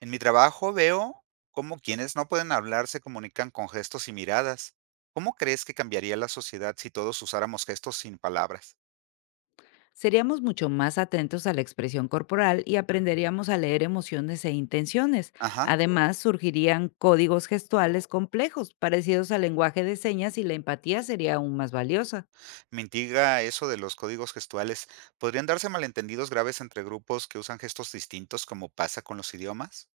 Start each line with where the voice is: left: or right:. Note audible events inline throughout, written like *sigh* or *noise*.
right: En mi trabajo veo cómo quienes no pueden hablar se comunican con gestos y miradas. ¿Cómo crees que cambiaría la sociedad si todos usáramos gestos sin palabras?
left: Seríamos mucho más atentos a la expresión corporal y aprenderíamos a leer emociones e intenciones.
right: Ajá,
left: Además, surgirían códigos gestuales complejos, parecidos al lenguaje de señas, y la empatía sería aún más valiosa.
right: me intriga eso de los códigos gestuales. ¿Podrían darse malentendidos graves entre grupos que usan gestos distintos como pasa con los idiomas?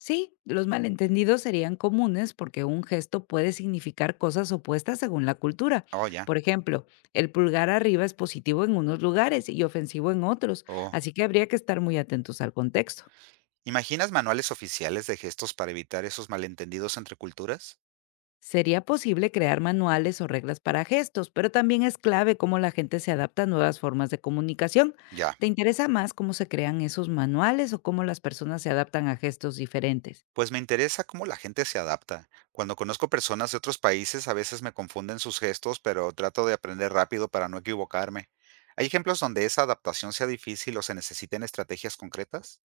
left: Sí, los malentendidos serían comunes porque un gesto puede significar cosas opuestas según la cultura.
right: Oh, ya.
left: Por ejemplo, el pulgar arriba es positivo en unos lugares y ofensivo en otros,
right: Oh.
left: así que habría que estar muy atentos al contexto.
right: ¿Imaginas manuales oficiales de gestos para evitar esos malentendidos entre culturas?
left: Sería posible crear manuales o reglas para gestos, pero también es clave cómo la gente se adapta a nuevas formas de comunicación.
right: Ya.
left: ¿Te interesa más cómo se crean esos manuales o cómo las personas se adaptan a gestos diferentes?
right: Pues me interesa cómo la gente se adapta. Cuando conozco personas de otros países, a veces me confunden sus gestos, pero trato de aprender rápido para no equivocarme. ¿Hay ejemplos donde esa adaptación sea difícil o se necesiten estrategias concretas?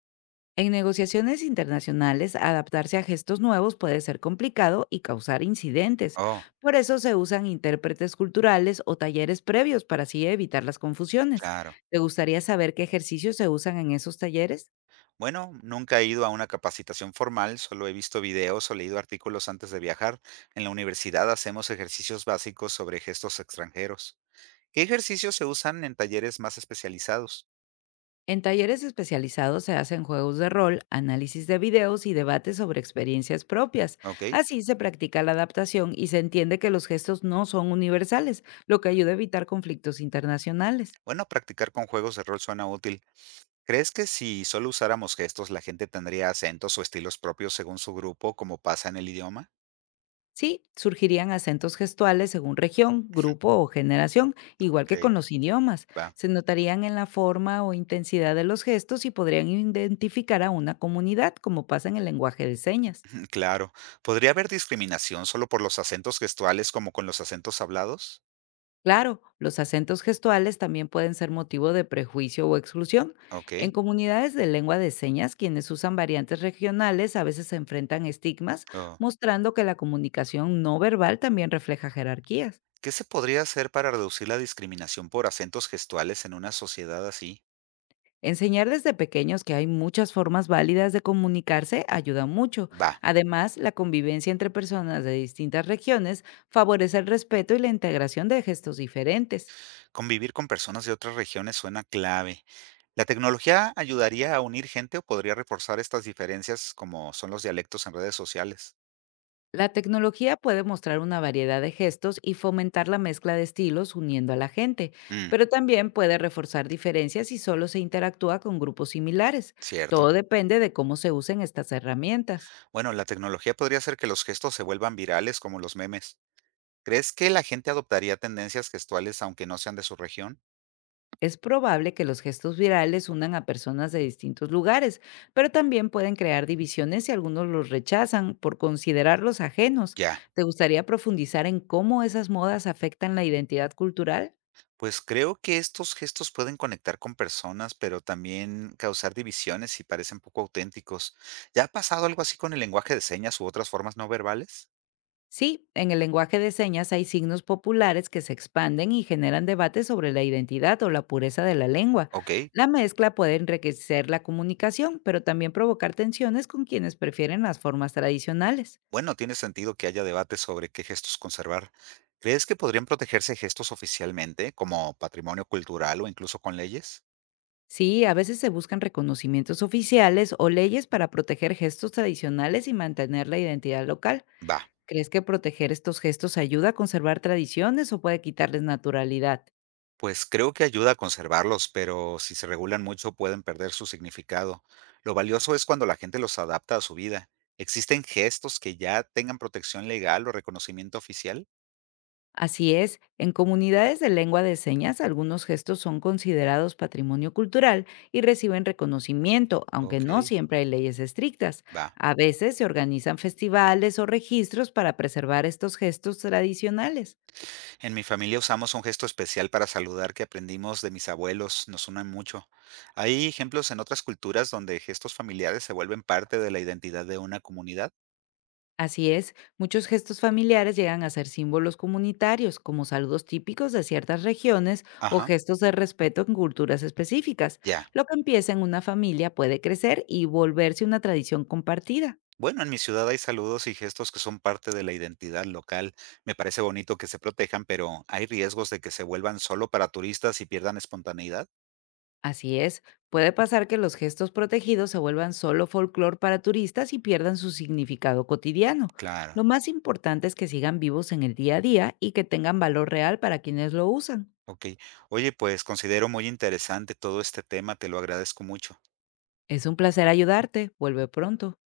left: En negociaciones internacionales, adaptarse a gestos nuevos puede ser complicado y causar incidentes.
right: Oh,
left: Por eso se usan intérpretes culturales o talleres previos para así evitar las confusiones.
right: claro.
left: ¿Te gustaría saber qué ejercicios se usan en esos talleres?
right: Bueno, nunca he ido a una capacitación formal, solo he visto videos o leído artículos antes de viajar. En la universidad hacemos ejercicios básicos sobre gestos extranjeros. ¿Qué ejercicios se usan en talleres más especializados?
left: En talleres especializados se hacen juegos de rol, análisis de videos y debates sobre experiencias propias.
right: Ok.
left: Así se practica la adaptación y se entiende que los gestos no son universales, lo que ayuda a evitar conflictos internacionales.
right: Bueno, practicar con juegos de rol suena útil. ¿Crees que si solo usáramos gestos, la gente tendría acentos o estilos propios según su grupo, como pasa en el idioma?
left: Sí, surgirían acentos gestuales según región, grupo o generación, igual que con
right: Ok,
left: los idiomas.
right: va.
left: Se notarían en la forma o intensidad de los gestos y podrían identificar a una comunidad, como pasa en el lenguaje de señas.
right: *laughs* Claro. ¿Podría haber discriminación solo por los acentos gestuales como con los acentos hablados?
left: Claro, los acentos gestuales también pueden ser motivo de prejuicio o exclusión.
right: Ok.
left: En comunidades de lengua de señas, quienes usan variantes regionales a veces se enfrentan estigmas,
right: Oh.
left: mostrando que la comunicación no verbal también refleja jerarquías.
right: ¿Qué se podría hacer para reducir la discriminación por acentos gestuales en una sociedad así?
left: Enseñar desde pequeños que hay muchas formas válidas de comunicarse ayuda mucho.
right: Va.
left: Además, la convivencia entre personas de distintas regiones favorece el respeto y la integración de gestos diferentes.
right: Convivir con personas de otras regiones suena clave. ¿La tecnología ayudaría a unir gente o podría reforzar estas diferencias como son los dialectos en redes sociales?
left: La tecnología puede mostrar una variedad de gestos y fomentar la mezcla de estilos, uniendo a la gente,
right: Mm,
left: pero también puede reforzar diferencias si solo se interactúa con grupos similares.
right: cierto.
left: Todo depende de cómo se usen estas herramientas.
right: Bueno, la tecnología podría hacer que los gestos se vuelvan virales como los memes. ¿Crees que la gente adoptaría tendencias gestuales aunque no sean de su región?
left: Es probable que los gestos virales unan a personas de distintos lugares, pero también pueden crear divisiones si algunos los rechazan por considerarlos ajenos.
right: Ya,
left: ¿Te gustaría profundizar en cómo esas modas afectan la identidad cultural?
right: pues creo que estos gestos pueden conectar con personas, pero también causar divisiones si parecen poco auténticos. ¿Ya ha pasado algo así con el lenguaje de señas u otras formas no verbales?
left: Sí, en el lenguaje de señas hay signos populares que se expanden y generan debates sobre la identidad o la pureza de la lengua.
right: Ok,
left: La mezcla puede enriquecer la comunicación, pero también provocar tensiones con quienes prefieren las formas tradicionales.
right: bueno, tiene sentido que haya debate sobre qué gestos conservar. ¿Crees que podrían protegerse gestos oficialmente, como patrimonio cultural o incluso con leyes?
left: Sí, a veces se buscan reconocimientos oficiales o leyes para proteger gestos tradicionales y mantener la identidad local.
right: Va.
left: ¿Crees que proteger estos gestos ayuda a conservar tradiciones o puede quitarles naturalidad?
right: Pues creo que ayuda a conservarlos, pero si se regulan mucho pueden perder su significado. Lo valioso es cuando la gente los adapta a su vida. ¿Existen gestos que ya tengan protección legal o reconocimiento oficial?
left: Así es, en comunidades de lengua de señas algunos gestos son considerados patrimonio cultural y reciben reconocimiento, aunque
right: Ok,
left: no siempre hay leyes estrictas.
right: va.
left: A veces se organizan festivales o registros para preservar estos gestos tradicionales.
right: En mi familia usamos un gesto especial para saludar que aprendimos de mis abuelos, nos unen mucho. ¿Hay ejemplos en otras culturas donde gestos familiares se vuelven parte de la identidad de una comunidad?
left: Así es, muchos gestos familiares llegan a ser símbolos comunitarios, como saludos típicos de ciertas regiones o
right: Ajá,
left: gestos de respeto en culturas específicas.
right: ya.
left: Lo que empieza en una familia puede crecer y volverse una tradición compartida.
right: Bueno, en mi ciudad hay saludos y gestos que son parte de la identidad local. Me parece bonito que se protejan, pero ¿hay riesgos de que se vuelvan solo para turistas y pierdan espontaneidad?
left: Así es, puede pasar que los gestos protegidos se vuelvan solo folclore para turistas y pierdan su significado cotidiano. Lo
right: Claro.
left: más importante es que sigan vivos en el día a día y que tengan valor real para quienes lo usan.
right: Ok. Oye, pues considero muy interesante todo este tema, te lo agradezco mucho.
left: Es un placer ayudarte. Vuelve pronto.